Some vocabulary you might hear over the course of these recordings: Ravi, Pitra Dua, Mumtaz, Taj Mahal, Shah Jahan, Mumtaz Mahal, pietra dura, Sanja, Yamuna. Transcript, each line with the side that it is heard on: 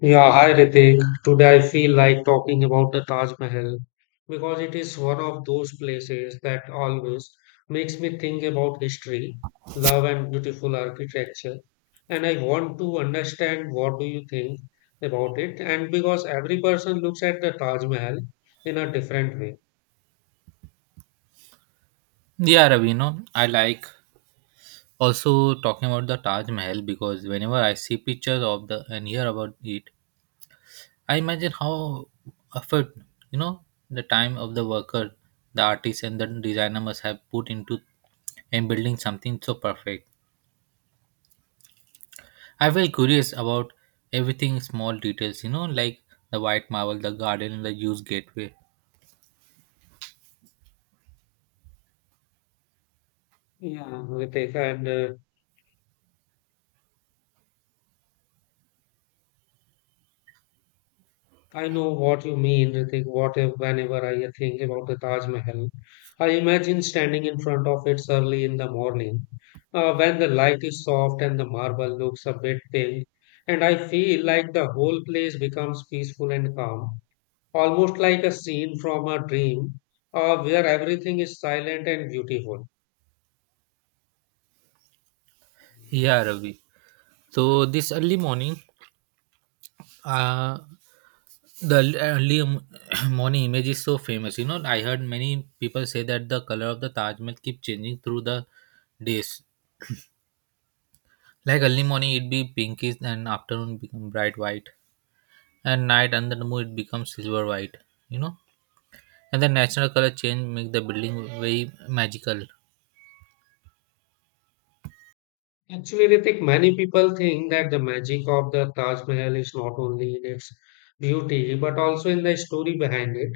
left: Yeah, hi Ritik. Today I feel like talking about the Taj Mahal because it is one of those places that always makes me think about history, love, and beautiful architecture. And I want to understand what do you think about it, and because every person looks at the Taj Mahal in a different way.
right: Yeah, Ravino, I like also talking about the Taj Mahal because whenever I see pictures of the and hear about it, I imagine how effort, you know, the time of the worker, the artist, and the designer must have put into in building something so perfect. I feel curious about everything small details, like the white marble, the garden, and the used gateway.
left: Yeah, Ritik, and I know what you mean, Ritik. What if, whenever I think about the Taj Mahal, I imagine standing in front of it early in the morning, when the light is soft and the marble looks a bit pink, and I feel like the whole place becomes peaceful and calm, almost like a scene from a dream, where everything is silent and beautiful.
right: Yeah, Ravi. So this early morning, Uh, the early m- morning image is so famous. You know, I heard many people say that the color of the Taj Mahal keep changing through the days. Like early morning, it be pinkish, and afternoon become bright white, and night under the moon it becomes silver white. You know, and the natural color change make the building very magical.
left: Actually, Ritik, many people think that the magic of the Taj Mahal is not only in its beauty but also in the story behind it.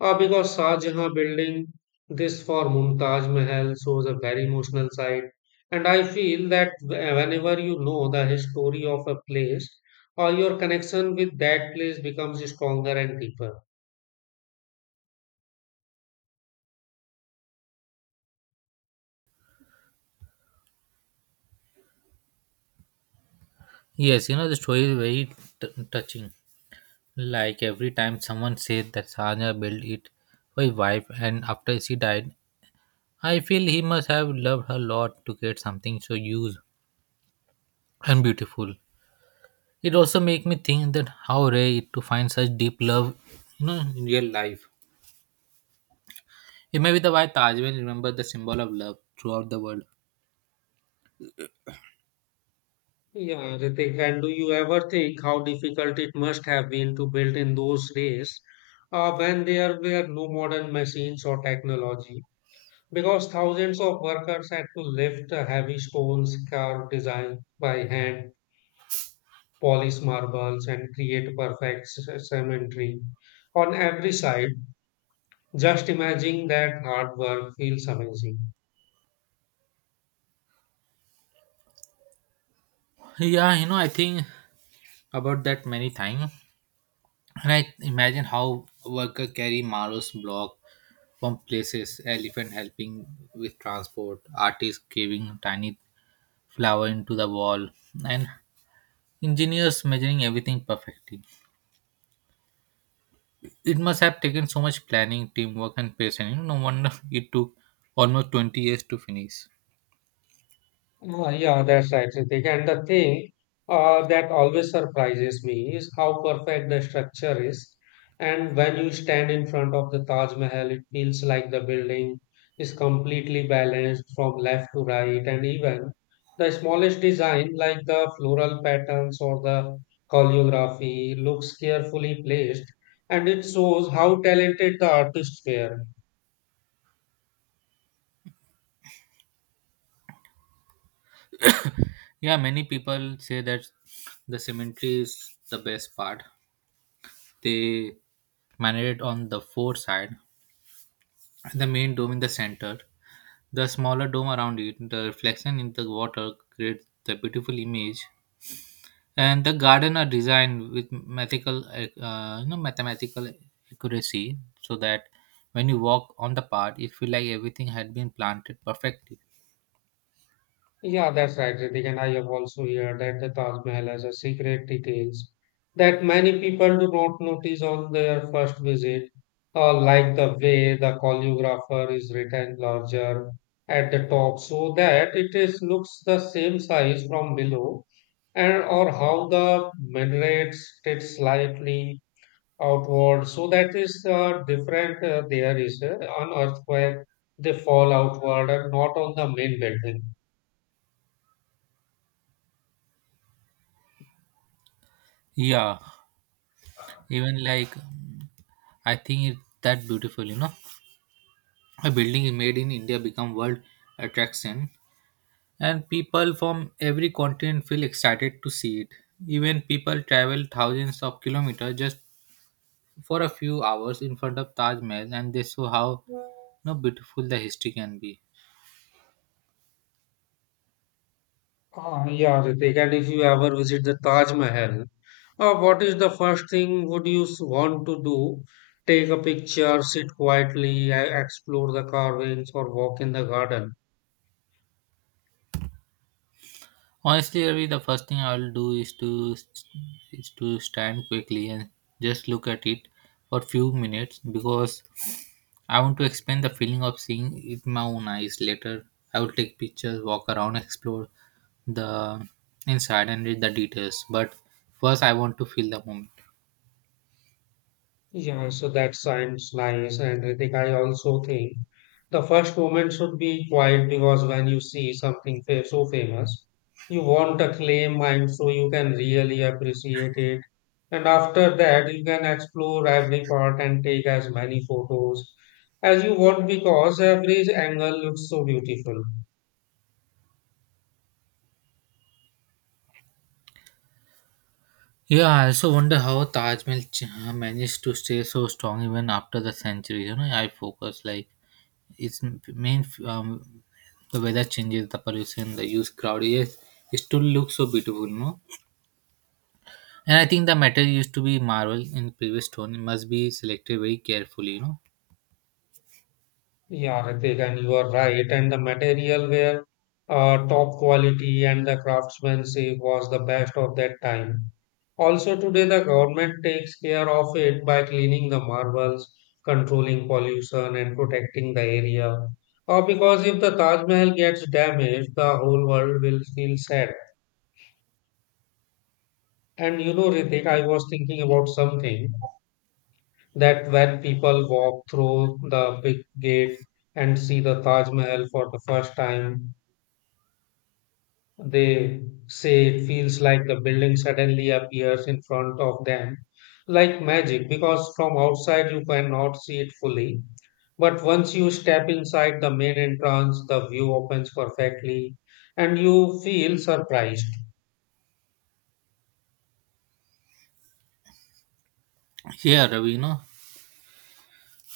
left: Because Shah Jahan building this for Mumtaz Mahal shows a very emotional side, and I feel that whenever you know the history of a place, your connection with that place becomes stronger and deeper.
right: Yes, you know the story is very touching. Like every time someone said that Sanja built it for his wife, and after she died, I feel he must have loved her a lot to get something so huge and beautiful. It also makes me think that how rare it to find such deep love you know, in real life. It may be the why Taj Mahal remembered the symbol of love throughout the world.
left: Yeah, Ritik, and do you ever think how difficult it must have been to build in those days when there were no modern machines or technology? Because thousands of workers had to lift heavy stones, carve design by hand, polish marbles, and create perfect cemetery on every side. Just imagining that hard work feels amazing.
right: Yeah, you know, I think about that many times. And I imagine how worker carry Maro's block from places, elephant helping with transport, artists carving tiny flower into the wall, and engineers measuring everything perfectly. It must have taken so much planning, teamwork, and patience. You know, no wonder it took almost 20 years to finish.
left: Ah, yeah, that's right, Ritik. And the thing that always surprises me is how perfect the structure is. And when you stand in front of the Taj Mahal, it feels like the building is completely balanced from left to right. And even the smallest design, like the floral patterns or the choreography, looks carefully placed. And it shows how talented the artists were.
right: Yeah, many people say that the cemetery is the best part. They manage it on the four side, the main dome in the center, the smaller dome around it. The reflection in the water creates the beautiful image, and the garden are designed with mathematical you know mathematical accuracy so that when you walk on the path it feel like everything had been planted perfectly.
left: Yeah, that's right, Ritik. And I have also heard that the Taj Mahal has a secret details that many people do not notice on their first visit, like the way the choreographer is written larger at the top so that it is looks the same size from below, and or how the minarets sit slightly outward. So that is different. There is on earthquake they fall outward and not on the main building.
right: Yeah, even like I think it's that beautiful, you know, a building made in India become world attraction, and people from every continent feel excited to see it. Even people travel thousands of kilometers just for a few hours in front of Taj Mahal, and they saw how, you know, beautiful the history can be.
left: Ah, yeah, Ritik. And if you ever visit the Taj Mahal, what is the first thing would you want to do? Take a picture, sit quietly, explore the carvings, or walk in the garden?
right: Honestly, Ravi, the first thing I will do is to stand quickly and just look at it for few minutes because I want to experience the feeling of seeing it with my own eyes. Later, I will take pictures, walk around, explore the inside and read the details. But first, I want to feel the moment.
left: Yeah, so that sounds nice. And Ritik, I also think the first moment should be quiet because when you see something fa so famous, you want a claim and so you can really appreciate it. And after that, you can explore every part and take as many photos as you want because every angle looks so beautiful.
right: Yeah, I also wonder how Taj Mahal managed to stay so strong even after the century. You know, I focus like its main the weather changes, the pollution, the huge crowd. Yes, it still looks so beautiful, no? And I think the metal used to be marble in previous stone. It must be selected very carefully, you know.
left: Yeah, Ritik, and you are right. And the material were top quality, and the craftsmanship was the best of that time. Also, today the government takes care of it by cleaning the marbles, controlling pollution, and protecting the area. Because if the Taj Mahal gets damaged, the whole world will feel sad. And you know, Ritik, I was thinking about something that when people walk through the big gate and see the Taj Mahal for the first time, they say it feels like the building suddenly appears in front of them, like magic, because from outside you cannot see it fully. But once you step inside the main entrance, the view opens perfectly and you feel surprised.
right: Here, Ravi, you know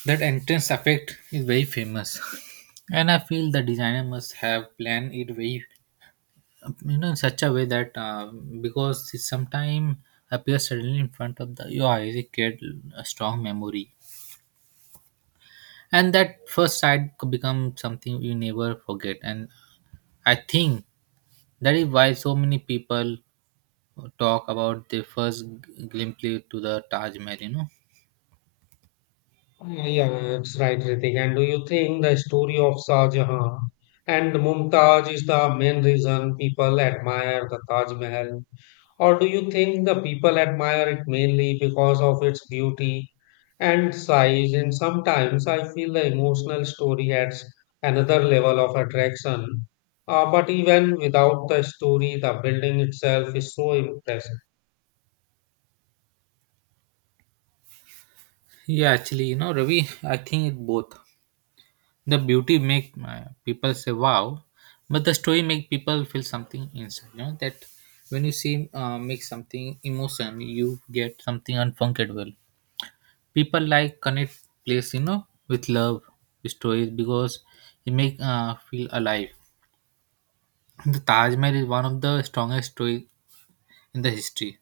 right: that entrance effect is very famous, and I feel the designer must have planned it very, you know, in such a way that because it sometime appears suddenly in front of the your eyes it create a strong memory, and that first sight could become something you never forget. And I think that is why so many people talk about their first glimpse to the Taj Mahal, you know.
left: Oh, yeah, yeah, that's right, Ritik. And do you think the story of Shah Jahan and Mumtaz is the main reason people admire the Taj Mahal? Or do you think the people admire it mainly because of its beauty and size? And sometimes I feel the emotional story adds another level of attraction. But even without the story, the building itself is so impressive.
right: Yeah, actually, you know, Ravi, I think it both. The beauty make people say wow, but the story make people feel something inside. You know that when you see make something emotion, you get something unforgettable. People like connect place, you know, with love stories because it make feel alive. The Taj Mahal is one of the strongest story in the history.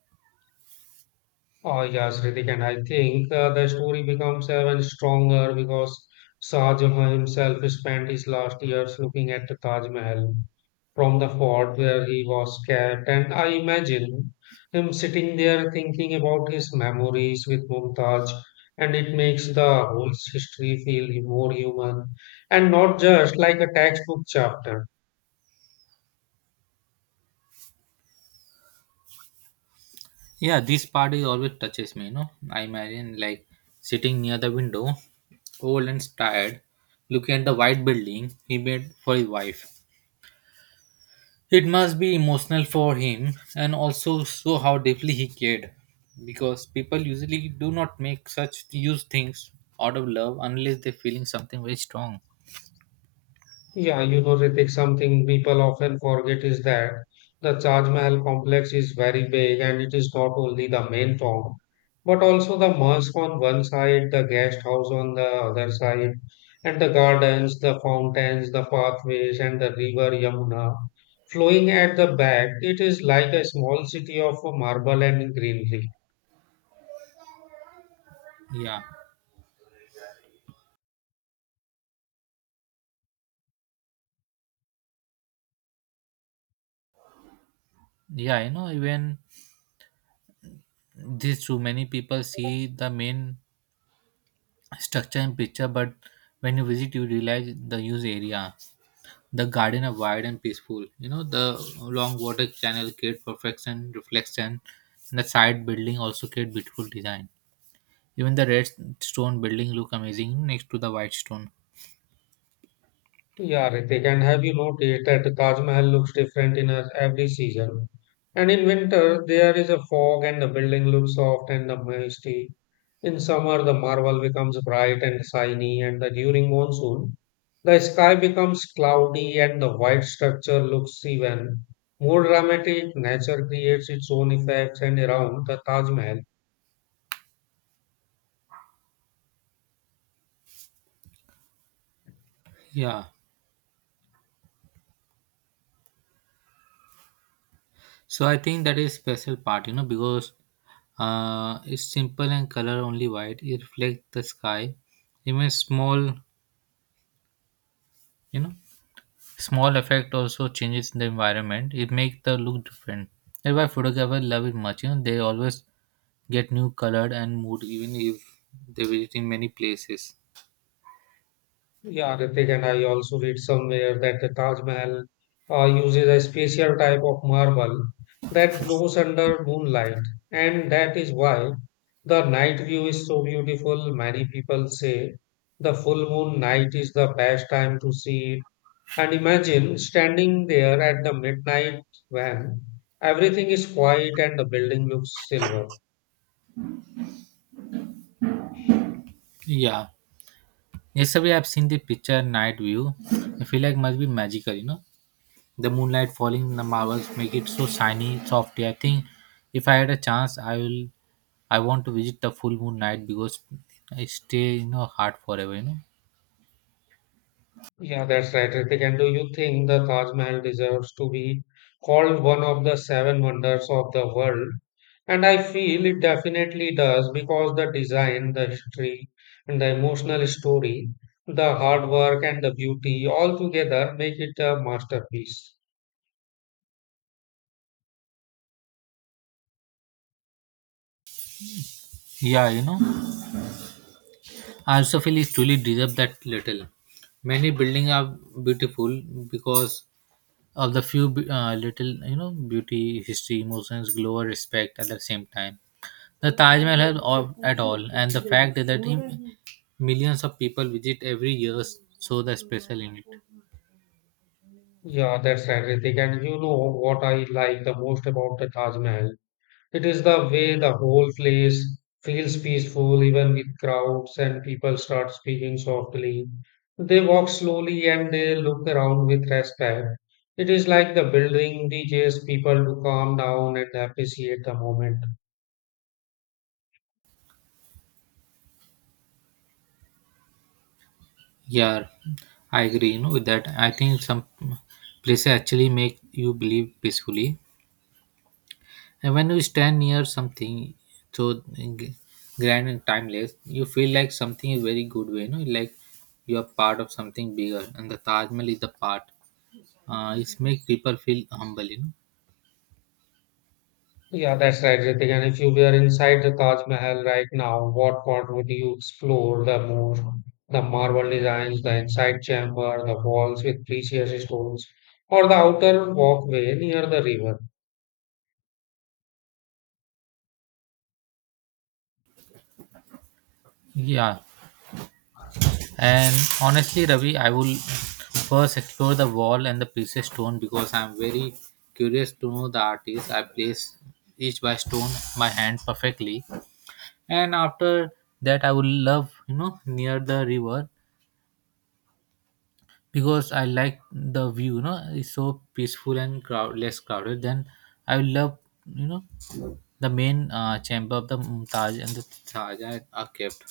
left: Oh yes, Ritik, and I think the story becomes even stronger because Shah Jahan himself spent his last years looking at the Taj Mahal from the fort where he was kept, and I imagine him sitting there thinking about his memories with Mumtaz, and it makes the whole history feel more human and not just like a textbook chapter.
right: Yeah, this part is always touches me. You know, I imagine like sitting near the window, old and tired, looking at the white building he made for his wife. It must be emotional for him and also show how deeply he cared because people usually do not make such huge things out of love unless they're feeling something very strong.
left: Yeah, you know, Ritik, something people often forget is that the Taj Mahal complex is very big and it is not only the main tomb, but also the mosque on one side, the guest house on the other side, and the gardens, the fountains, the pathways, and the river Yamuna flowing at the back. It is like a small city of marble and greenery.
right: Yeah. Yeah, you know, even this too many people see the main structure and picture, but when you visit, you realize the huge area. The garden are wide and peaceful. You know, the long water channel create perfection, reflection, and the side building also create beautiful design. Even the red stone building look amazing next to the white stone.
left: Yeah, Ritik, and have you noticed that the Taj Mahal looks different in every season? And in winter, there is a fog and the building looks soft and the misty. In summer, the marble becomes bright and shiny, and the, during monsoon, the sky becomes cloudy and the white structure looks even more dramatic. Nature creates its own effects and around the Taj Mahal.
right: Yeah. So I think that is special part, you know, because it's simple and color only white. It reflects the sky. Even small, you know, small effect also changes the environment. It makes the look different. That's why photographers love it much. You know, they always get new colored and mood even if they visit in many places.
left: Yeah, Ritik, and I also read somewhere that the Taj Mahal uses a special type of marble that glows under moonlight, and that is why the night view is so beautiful. Many people say the full moon night is the best time to see it. And imagine standing there at the midnight when everything is quiet and the building looks silver.
right: Yeah. Yesterday I've seen the picture night view. I feel like must be magical, you know. The moonlight falling on the marbles make it so shiny, softy. I think if I had a chance, I will. I want to visit the full moon night because I stay in your heart forever. You know.
left: Yeah, that's right, Ritik. And do you think the Taj Mahal deserves to be called one of the seven wonders of the world? And I feel it definitely does because the design, the history, and the emotional story, the hard work and the beauty all together make it a masterpiece.
right: Yeah, you know. I also feel it truly deserves that little. Many buildings are beautiful because of the few little you know beauty, history, emotions, glow, or respect at the same time. The Taj Mahal has all, at all, and the fact that him, millions of people visit every year show the special in it.
left: Yeah, that's right, Ritik. And you know what I like the most about the Taj Mahal? It is the way the whole place feels peaceful, even with crowds and people start speaking softly. They walk slowly and they look around with respect. It is like the building teaches people to calm down and appreciate the moment.
right: Yeah, I agree. You know with that. I think some places actually make you believe peacefully, and when you stand near something so grand and timeless, you feel like something is very good way. You know, like you are part of something bigger, and the Taj Mahal is the part. It makes people feel humble. You know.
left: Yeah, that's right, Ritik. And if you were inside the Taj Mahal right now, what part would you explore the more? The marble designs, the inside chamber, the walls with precious stones, or the outer walkway near the river?
right: Yeah, and honestly, Ravi, I will first explore the wall and the precious stone because I'm very curious to know the artist. I place each by stone my hand perfectly, and after that, I will love you know near the river because I like the view. You know, it's so peaceful and crowd less crowded. Then I will love, you know, the main chamber of the Mumtaz and the Taja are kept.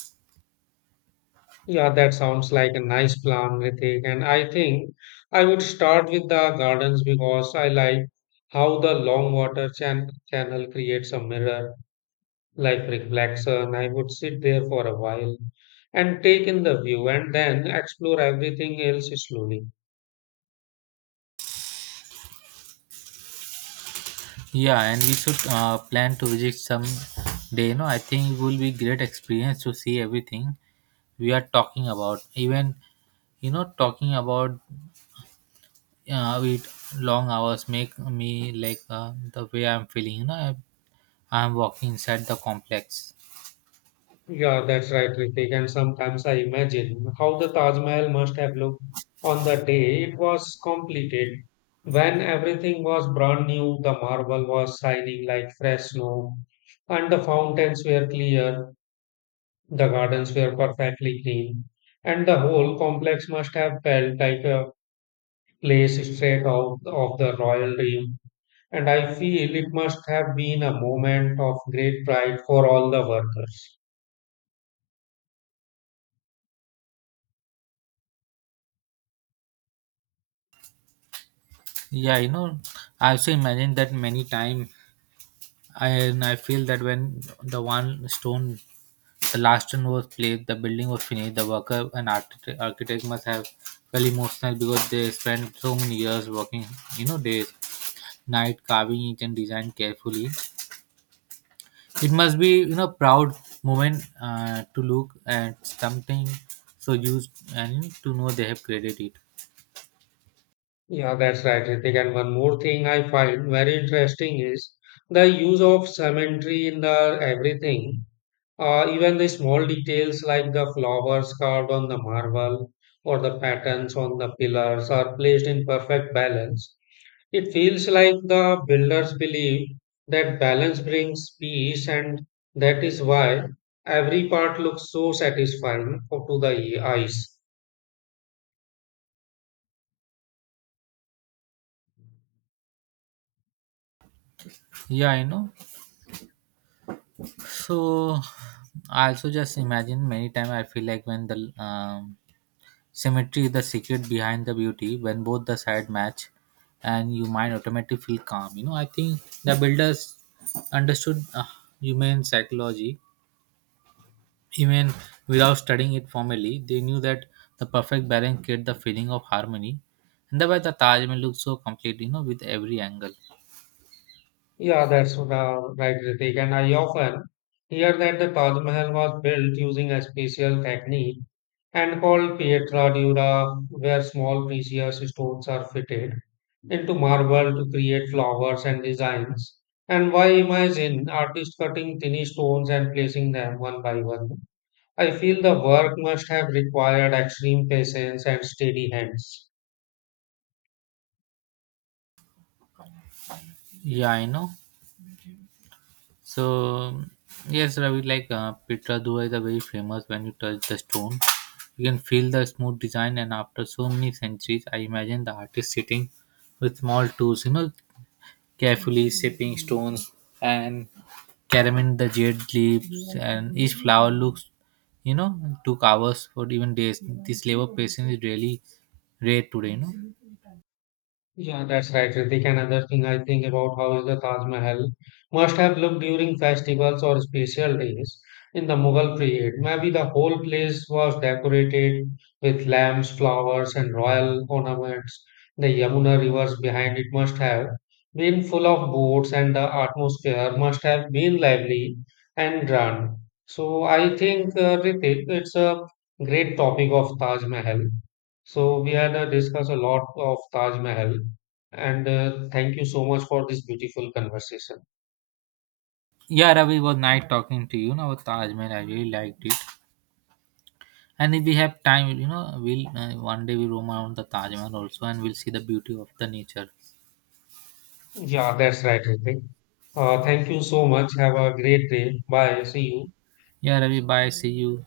left: Yeah, that sounds like a nice plan, Ritik. And I think I would start with the gardens because I like how the long water channel creates a mirror like reflection. I would sit there for a while and take in the view and then explore everything else slowly.
right: Yeah, and we should plan to visit some day. You know, I think it will be great experience to see everything we are talking about. Even you know, talking about it long hours make me like the way I'm feeling. You know, I'm walking inside the complex.
left: Yeah, that's right, Ritik. And sometimes I imagine how the Taj Mahal must have looked on the day it was completed. When everything was brand new, the marble was shining like fresh snow, and the fountains were clear, the gardens were perfectly clean, and the whole complex must have felt like a place straight out of the royal dream. And I feel it must have been a moment of great pride for all the workers.
right: Yeah, you know, I also imagine that many time, and I feel that when the last stone was placed, the building was finished. The worker and architect must have felt emotional because they spent so many years working, you know, days, night carving each and design carefully. It must be, you know, proud moment to look at something so used and to know they have created it.
left: Yeah, that's right, Ritik. And one more thing I find very interesting is the use of symmetry in the everything. Even the small details like the flowers carved on the marble or the patterns on the pillars are placed in perfect balance. It feels like the builders believe that balance brings peace, and that is why every part looks so satisfying to the eyes.
right: Yeah, I know. So I also just imagine many times I feel like when the symmetry is the secret behind the beauty when both the side match and you mind automatically feel calm. You know, I think the builders understood human psychology even without studying it formally. They knew that the perfect balance creates the feeling of harmony. And that's why the Taj Mahal looks so complete, you know, with every angle.
left: Yeah, that's right, Ritik. And I often hear that the Taj Mahal was built using a special technique and called pietra dura, where small precious stones are fitted into marble to create flowers and designs. And why imagine artists cutting tiny stones and placing them one by one? I feel the work must have required extreme patience and steady hands.
right: Yeah, I know. So yes, Ravi, like Pitra Dua is a very famous. When you touch the stone, you can feel the smooth design. And after so many centuries, I imagine the artist sitting with small tools, you know, carefully shaping stones and carving the jade leaves. And each flower looks, you know, took hours or even days. This labor patience is really rare today. You know.
left: Yeah, that's right, Ritik. Another thing I think about how is the Taj Mahal must have looked during festivals or special days in the Mughal period. Maybe the whole place was decorated with lamps, flowers, and royal ornaments. The Yamuna rivers behind it must have been full of boats, and the atmosphere must have been lively and grand. So I think, Ritik, it's a great topic of Taj Mahal. So we had discussed a lot of Taj Mahal, and thank you so much for this beautiful conversation.
right: Yeah, Ravi, it was nice talking to you. Now, Taj Mahal, I really liked it. And if we have time, you know, we'll one day we roam around the Taj Mahal also, and we'll see the beauty of the nature.
left: Yeah, that's right, Ritik. Thank you so much. Have a great day. Bye. See you.
right: Yeah, Ravi, bye. See you.